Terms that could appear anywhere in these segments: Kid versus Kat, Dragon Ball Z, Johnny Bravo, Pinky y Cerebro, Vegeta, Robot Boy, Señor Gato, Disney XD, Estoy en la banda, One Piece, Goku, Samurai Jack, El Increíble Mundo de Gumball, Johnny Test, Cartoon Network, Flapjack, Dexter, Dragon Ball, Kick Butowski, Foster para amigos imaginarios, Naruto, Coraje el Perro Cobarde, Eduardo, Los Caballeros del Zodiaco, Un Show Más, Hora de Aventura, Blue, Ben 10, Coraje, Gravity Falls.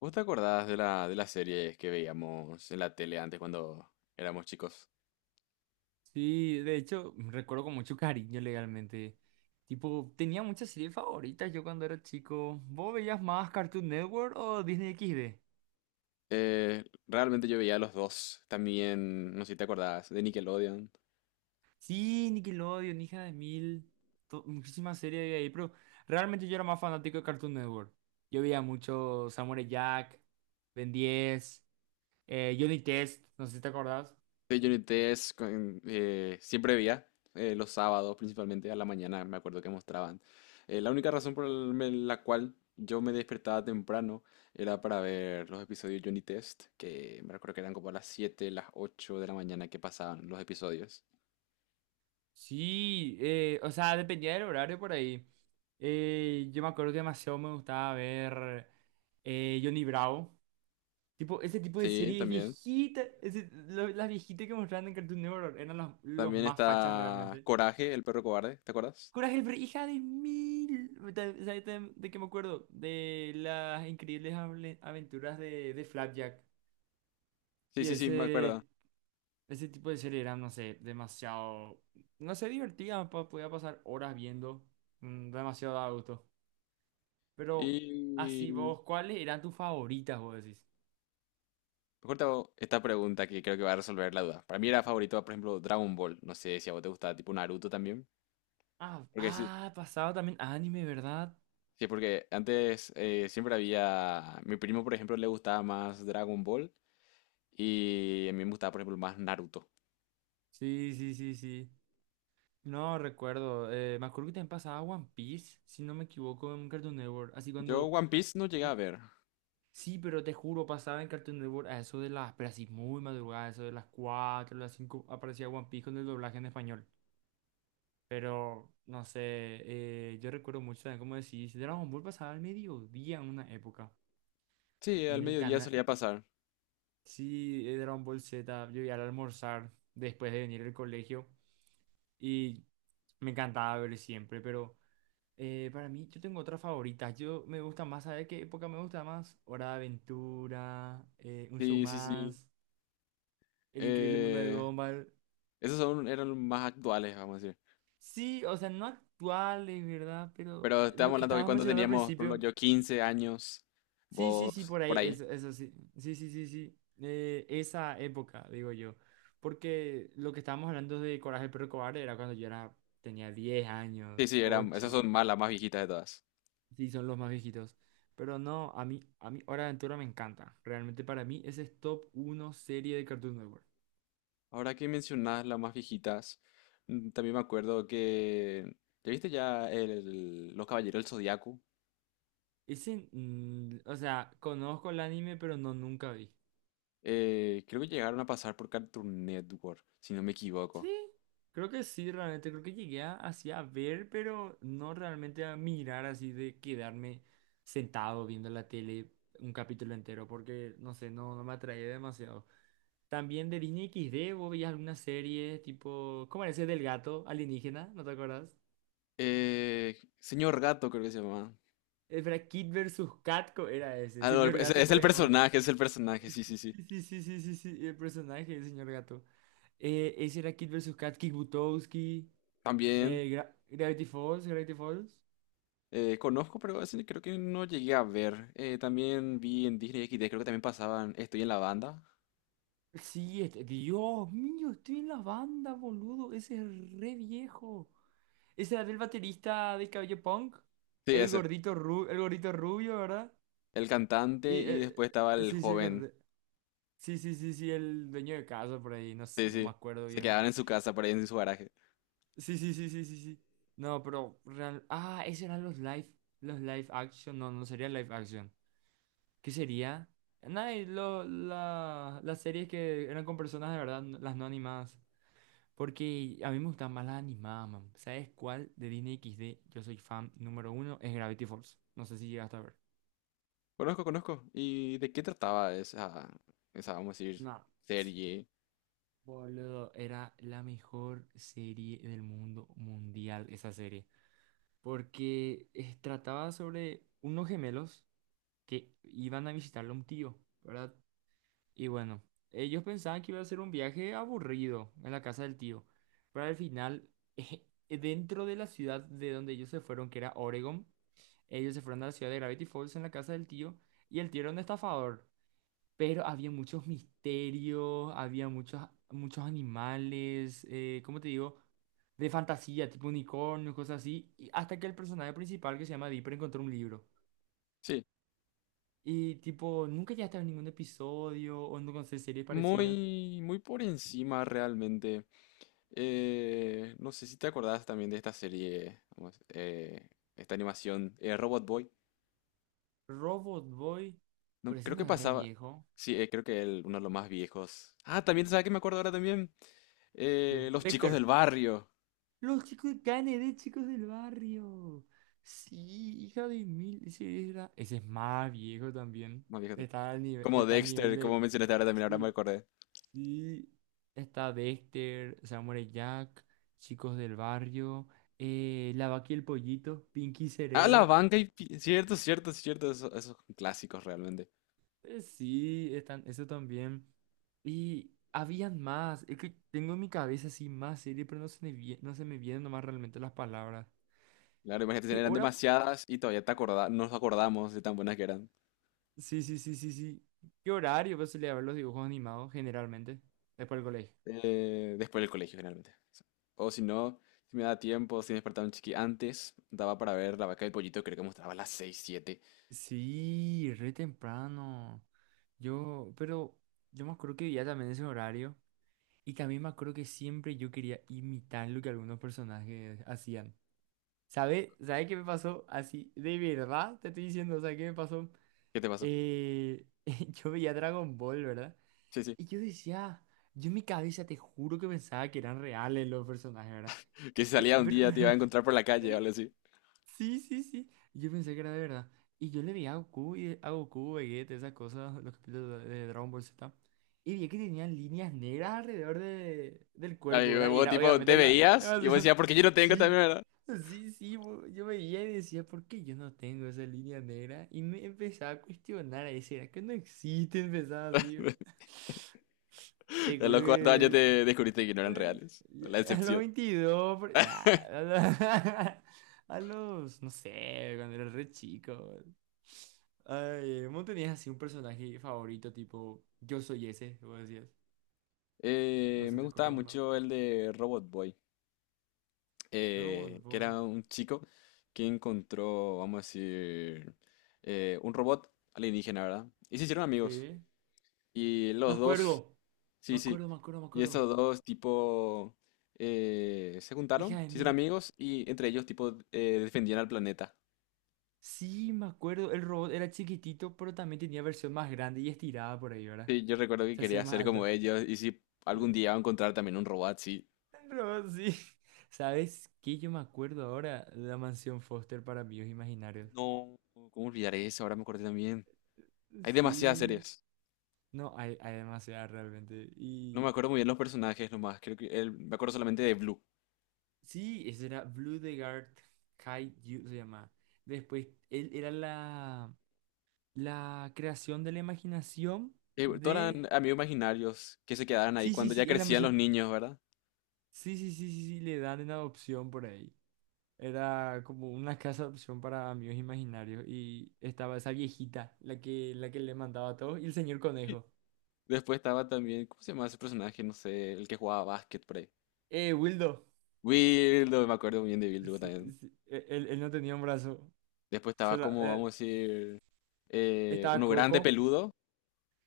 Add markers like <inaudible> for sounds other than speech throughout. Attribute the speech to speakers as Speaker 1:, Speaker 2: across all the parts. Speaker 1: ¿Vos te acordás de las series que veíamos en la tele antes cuando éramos chicos?
Speaker 2: Sí, de hecho, recuerdo con mucho cariño legalmente. Tipo, tenía muchas series favoritas yo cuando era chico. ¿Vos veías más Cartoon Network o Disney XD?
Speaker 1: Realmente yo veía a los dos. También, no sé si te acordás, de Nickelodeon,
Speaker 2: Sí, Nickelodeon, hija de mil. Muchísimas series había ahí, pero realmente yo era más fanático de Cartoon Network. Yo veía mucho Samurai Jack, Ben 10, Johnny Test, no sé si te acordás.
Speaker 1: de Johnny Test. Siempre veía los sábados, principalmente a la mañana, me acuerdo que mostraban. La única razón la cual yo me despertaba temprano era para ver los episodios de Johnny Test, que me recuerdo que eran como a las 7, las 8 de la mañana que pasaban los episodios.
Speaker 2: Sí, o sea, dependía del horario por ahí. Yo me acuerdo que demasiado me gustaba ver Johnny Bravo. Tipo, ese tipo de
Speaker 1: Sí,
Speaker 2: series
Speaker 1: también.
Speaker 2: viejitas, las viejitas que mostraban en Cartoon Network eran los
Speaker 1: También
Speaker 2: más fachas
Speaker 1: está
Speaker 2: realmente.
Speaker 1: Coraje, el perro cobarde, ¿te acuerdas?
Speaker 2: Hija de mil. ¿Sabes de qué me acuerdo? De las aventuras de Flapjack.
Speaker 1: Sí,
Speaker 2: Y
Speaker 1: sí, sí, me
Speaker 2: ese,
Speaker 1: acuerdo.
Speaker 2: ese tipo de serie eran, no sé, demasiado, no sé, podía pasar horas viendo, demasiado a gusto. Pero así
Speaker 1: Y
Speaker 2: vos, ¿cuáles eran tus favoritas, vos decís?
Speaker 1: mejor te hago esta pregunta que creo que va a resolver la duda. Para mí era favorito, por ejemplo, Dragon Ball. No sé si a vos te gustaba tipo Naruto también. Porque sí,
Speaker 2: ¿Pasaba también anime, verdad?
Speaker 1: sí, porque antes siempre había. Mi primo, por ejemplo, le gustaba más Dragon Ball y a mí me gustaba, por ejemplo, más Naruto.
Speaker 2: Sí, sí, sí, sí. No recuerdo. Me acuerdo que también pasaba One Piece, si no me equivoco, en Cartoon Network. Así
Speaker 1: Yo
Speaker 2: cuando.
Speaker 1: One Piece no llegué
Speaker 2: eh,
Speaker 1: a ver.
Speaker 2: Sí, pero te juro, pasaba en Cartoon Network a eso de las. Pero así muy madrugada, eso de las 4 las 5 aparecía One Piece con el doblaje en español. Pero, no sé, yo recuerdo mucho también, como decís, Dragon Ball pasaba al mediodía en una época.
Speaker 1: Sí, al
Speaker 2: En el
Speaker 1: mediodía
Speaker 2: canal.
Speaker 1: solía pasar.
Speaker 2: Sí, Dragon Ball Z, yo iba al almorzar después de venir del colegio. Y me encantaba ver siempre, pero. Para mí, yo tengo otra favorita. Yo me gusta más, ¿sabes qué época me gusta más? Hora de Aventura, Un Show
Speaker 1: Sí, sí, sí.
Speaker 2: Más, El Increíble Mundo de
Speaker 1: Eh,
Speaker 2: Gumball.
Speaker 1: Esos eran los más actuales, vamos a decir.
Speaker 2: Sí, o sea, no actuales, ¿verdad? Pero
Speaker 1: Pero
Speaker 2: lo
Speaker 1: estábamos
Speaker 2: que
Speaker 1: hablando que
Speaker 2: estabas
Speaker 1: cuando
Speaker 2: mencionando al
Speaker 1: teníamos, por ejemplo,
Speaker 2: principio.
Speaker 1: yo 15 años,
Speaker 2: Sí, sí, sí,
Speaker 1: vos
Speaker 2: por
Speaker 1: por
Speaker 2: ahí,
Speaker 1: ahí.
Speaker 2: eso sí. Sí, sí, sí, sí. Esa época, digo yo. Porque lo que estábamos hablando de Coraje el Perro Cobarde era cuando yo era, tenía 10
Speaker 1: Sí,
Speaker 2: años,
Speaker 1: sí, eran, esas son
Speaker 2: ocho.
Speaker 1: más, las más viejitas de todas.
Speaker 2: Sí, son los más viejitos. Pero no, a mí Hora de Aventura me encanta. Realmente para mí ese es top uno serie de Cartoon Network.
Speaker 1: Ahora que mencionás las más viejitas, también me acuerdo que, ¿ya viste ya Los Caballeros del Zodiaco?
Speaker 2: Ese, o sea, conozco el anime, pero no nunca vi.
Speaker 1: Creo que llegaron a pasar por Cartoon Network, si no me
Speaker 2: Sí,
Speaker 1: equivoco.
Speaker 2: creo que sí, realmente. Creo que llegué a, así a ver, pero no realmente a mirar así de quedarme sentado viendo la tele un capítulo entero, porque no sé, no, no me atraía demasiado. También de Disney XD, vos veías alguna serie tipo, ¿cómo era ese del gato alienígena? ¿No te acuerdas?
Speaker 1: Señor Gato creo que se llama.
Speaker 2: Espera, Kid versus Catco era ese.
Speaker 1: Ah, no, el- es, es el
Speaker 2: Es otro.
Speaker 1: personaje, es el personaje, sí, sí, sí.
Speaker 2: Sí, sí, sí, sí, sí, sí, el personaje del señor Gato. Ese era Kid versus Kat, Kick Butowski,
Speaker 1: También.
Speaker 2: Gravity Falls, Gravity Falls.
Speaker 1: Conozco, pero ese creo que no llegué a ver. También vi en Disney XD, creo que también pasaban Estoy en la banda.
Speaker 2: Sí, este, Dios mío, estoy en la banda, boludo. Ese es re viejo. Ese era el baterista de cabello punk.
Speaker 1: Sí, ese.
Speaker 2: El gordito rubio, ¿verdad?
Speaker 1: El cantante
Speaker 2: Y,
Speaker 1: y después estaba el
Speaker 2: sí, sí, el
Speaker 1: joven.
Speaker 2: cantante. Sí, sí, sí, sí, el dueño de casa por ahí,
Speaker 1: Sí,
Speaker 2: no me
Speaker 1: sí.
Speaker 2: acuerdo
Speaker 1: Se
Speaker 2: bien.
Speaker 1: quedaban en su casa, por ahí en su garaje.
Speaker 2: Sí, sí, sí, sí, sí, sí. No, pero real... Ah, esos eran los live action. No, no sería live action. ¿Qué sería? Nada, y las series que eran con personas de verdad, las no animadas. Porque a mí me gustan más las animadas, man. ¿Sabes cuál de Disney X D yo soy fan número uno? Es Gravity Falls. No sé si llegaste a ver.
Speaker 1: Conozco, conozco. ¿Y de qué trataba esa, vamos a decir,
Speaker 2: No, s-
Speaker 1: serie?
Speaker 2: boludo, era la mejor serie del mundo mundial, esa serie. Porque trataba sobre unos gemelos que iban a visitarle a un tío, ¿verdad? Y bueno, ellos pensaban que iba a ser un viaje aburrido en la casa del tío, pero al final, <laughs> dentro de la ciudad de donde ellos se fueron, que era Oregon, ellos se fueron a la ciudad de Gravity Falls en la casa del tío y el tío era un estafador, pero había muchos misterios, había muchos, muchos animales, ¿cómo te digo? De fantasía, tipo unicornios, cosas así, y hasta que el personaje principal que se llama Dipper encontró un libro.
Speaker 1: Sí.
Speaker 2: Y tipo, nunca ya estaba en ningún episodio o no sé series parecidas.
Speaker 1: Muy, muy por encima realmente. No sé si te acordás también de esta serie, vamos, esta animación, Robot Boy.
Speaker 2: Robot Boy,
Speaker 1: No,
Speaker 2: pero ese
Speaker 1: creo que
Speaker 2: no es re
Speaker 1: pasaba.
Speaker 2: viejo.
Speaker 1: Sí, creo que uno de los más viejos. Ah, también, ¿sabes qué me acuerdo ahora también? Los chicos del
Speaker 2: Dexter,
Speaker 1: barrio.
Speaker 2: los chicos de Kennedy, chicos del barrio. Sí, hija de mil. Ese, ese es más viejo también.
Speaker 1: Más viejos. Como
Speaker 2: Está al nivel
Speaker 1: Dexter, como
Speaker 2: de.
Speaker 1: mencionaste ahora también, ahora me
Speaker 2: Sí,
Speaker 1: acordé.
Speaker 2: sí. Está Dexter, Samurai Jack, chicos del barrio. La vaca y el pollito, Pinky y
Speaker 1: Ah, la
Speaker 2: Cerebro.
Speaker 1: banca y, cierto, cierto, cierto. Esos, esos clásicos realmente.
Speaker 2: Sí, están, eso también. Y habían más. Es que tengo en mi cabeza así más serie, pero no se me, no se me vienen nomás realmente las palabras.
Speaker 1: Claro, imagínate,
Speaker 2: ¿Qué
Speaker 1: eran
Speaker 2: hora?
Speaker 1: demasiadas y todavía nos acordamos de tan buenas que eran.
Speaker 2: Sí, sí, sí, sí, sí. ¿Qué horario vas a ver los dibujos animados generalmente? Después del colegio.
Speaker 1: Después del colegio, generalmente. O si no, si me daba tiempo, si me despertaba un chiqui antes, daba para ver la vaca y el pollito, creo que mostraba a las 6 7.
Speaker 2: Sí, re temprano. Yo, pero yo me acuerdo que vivía también ese horario. Y también me acuerdo que siempre yo quería imitar lo que algunos personajes hacían. ¿Sabes? ¿Sabes qué me pasó? Así, de verdad te estoy diciendo, o sea, ¿qué me pasó?
Speaker 1: ¿Qué te pasó?
Speaker 2: Eh, <laughs> yo veía Dragon Ball, ¿verdad?
Speaker 1: Sí, sí.
Speaker 2: Y yo decía, yo en mi cabeza te juro que pensaba que eran reales los personajes, ¿verdad?
Speaker 1: Que si salía un
Speaker 2: Pero,
Speaker 1: día te iba a
Speaker 2: <laughs>
Speaker 1: encontrar por la calle
Speaker 2: pero,
Speaker 1: o algo así.
Speaker 2: sí, sí, sí. Yo pensé que era de verdad. Y yo le vi a Goku, y a Goku, Vegeta, esas cosas, los capítulos de Dragon Ball Z. Y vi que tenían líneas negras alrededor de, del
Speaker 1: Ay,
Speaker 2: cuerpo, ¿verdad? Y
Speaker 1: vos
Speaker 2: era
Speaker 1: tipo,
Speaker 2: obviamente
Speaker 1: te
Speaker 2: la, la
Speaker 1: veías y vos decías,
Speaker 2: elevación.
Speaker 1: "Ah, porque yo no
Speaker 2: <laughs>
Speaker 1: tengo
Speaker 2: Sí,
Speaker 1: también, ¿verdad?"
Speaker 2: sí, sí. Yo veía y decía, ¿por qué yo no tengo esa línea negra? Y me empezaba a cuestionar, a decir, ¿será que no existe? Empezaba así.
Speaker 1: <laughs>
Speaker 2: <laughs> Te
Speaker 1: A
Speaker 2: juro
Speaker 1: los
Speaker 2: que
Speaker 1: 4 años te descubriste que no eran reales. La
Speaker 2: a los
Speaker 1: decepción.
Speaker 2: 22 <laughs> ah, a los, <laughs> a los, no sé, cuando era re chico. Ay, ¿vos tenías así un personaje favorito tipo yo soy ese? Vos decías, no
Speaker 1: Me
Speaker 2: se te
Speaker 1: gustaba
Speaker 2: ocurre uno.
Speaker 1: mucho el de Robot Boy,
Speaker 2: Robot
Speaker 1: que
Speaker 2: Boy.
Speaker 1: era un chico que encontró, vamos a decir, un robot alienígena, ¿verdad? Y se hicieron amigos.
Speaker 2: Sí.
Speaker 1: Y
Speaker 2: Me
Speaker 1: los dos.
Speaker 2: acuerdo. Me
Speaker 1: Sí, sí.
Speaker 2: acuerdo, me acuerdo, me
Speaker 1: Y
Speaker 2: acuerdo.
Speaker 1: estos dos, tipo, se
Speaker 2: Hija
Speaker 1: juntaron,
Speaker 2: de
Speaker 1: se hicieron
Speaker 2: mil.
Speaker 1: amigos y entre ellos, tipo, defendían al planeta.
Speaker 2: Sí, me acuerdo. El robot era chiquitito, pero también tenía versión más grande y estirada por ahí, ¿verdad?
Speaker 1: Sí, yo recuerdo que
Speaker 2: Se hacía
Speaker 1: quería
Speaker 2: más
Speaker 1: ser como
Speaker 2: alto.
Speaker 1: ellos y si algún día iba a
Speaker 2: Eh,
Speaker 1: encontrar también un robot, sí.
Speaker 2: No, sí. <laughs> ¿Sabes qué? Yo me acuerdo ahora de la mansión Foster para amigos imaginarios.
Speaker 1: No, ¿cómo olvidar eso? Ahora me acordé también. Hay demasiadas
Speaker 2: Sí.
Speaker 1: series.
Speaker 2: No, hay demasiada realmente.
Speaker 1: No me
Speaker 2: Y
Speaker 1: acuerdo muy bien los personajes nomás. Creo que me acuerdo solamente de Blue.
Speaker 2: sí, ese era Blue the Guard Kaiju se llama. Después, él era la creación de la imaginación
Speaker 1: Bueno, todos
Speaker 2: de...
Speaker 1: eran amigos imaginarios que se quedaron ahí
Speaker 2: Sí, sí,
Speaker 1: cuando ya
Speaker 2: sí, en la
Speaker 1: crecían los
Speaker 2: mansión...
Speaker 1: niños, ¿verdad?
Speaker 2: Sí, sí, sí, sí, sí, le dan en adopción por ahí. Era como una casa de opción para amigos imaginarios y estaba esa viejita, la que le mandaba a todos, y el señor conejo.
Speaker 1: Después estaba también, ¿cómo se llama ese personaje? No sé, el que jugaba básquet por ahí.
Speaker 2: Wildo.
Speaker 1: Wildo, me acuerdo bien de Wildo
Speaker 2: Sí,
Speaker 1: también.
Speaker 2: sí, él, él no tenía un brazo.
Speaker 1: Después
Speaker 2: Se
Speaker 1: estaba
Speaker 2: la-
Speaker 1: como, vamos
Speaker 2: eh,
Speaker 1: a decir,
Speaker 2: Estaba
Speaker 1: uno grande
Speaker 2: Coco.
Speaker 1: peludo,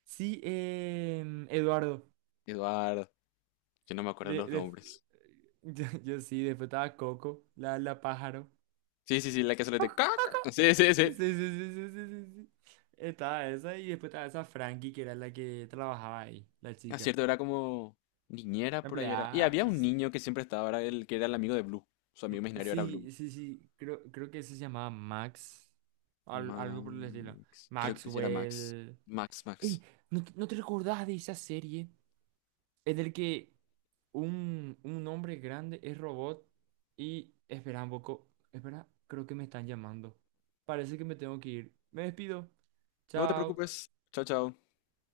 Speaker 2: Sí, Eduardo.
Speaker 1: Eduardo. Yo no me acuerdo
Speaker 2: De,
Speaker 1: los
Speaker 2: de-
Speaker 1: nombres.
Speaker 2: <laughs> yo sí, después estaba Coco, la pájaro.
Speaker 1: Sí, sí, sí, la que se le de
Speaker 2: Coco, Coco.
Speaker 1: caca. Sí, sí, sí.
Speaker 2: Sí, sí, sí, sí, sí, sí. Sí. Estaba esa y después estaba esa Frankie, que era la que trabajaba ahí, la
Speaker 1: A
Speaker 2: chica.
Speaker 1: cierto, era como niñera
Speaker 2: La
Speaker 1: por ahí era. Y
Speaker 2: empleada.
Speaker 1: había un niño que siempre estaba, era el que era el amigo de Blue. Su amigo imaginario era Blue.
Speaker 2: Sí, sí, sí, creo, creo que ese se llamaba Max, algo por el estilo.
Speaker 1: Max. Creo que sí era Max.
Speaker 2: Maxwell.
Speaker 1: Max, Max.
Speaker 2: Ey, ¿no, ¿te no te recordás de esa serie? Es del que un hombre grande es robot y espera un poco, espera, creo que me están llamando. Parece que me tengo que ir. Me despido.
Speaker 1: No te
Speaker 2: Chao.
Speaker 1: preocupes. Chao, chao.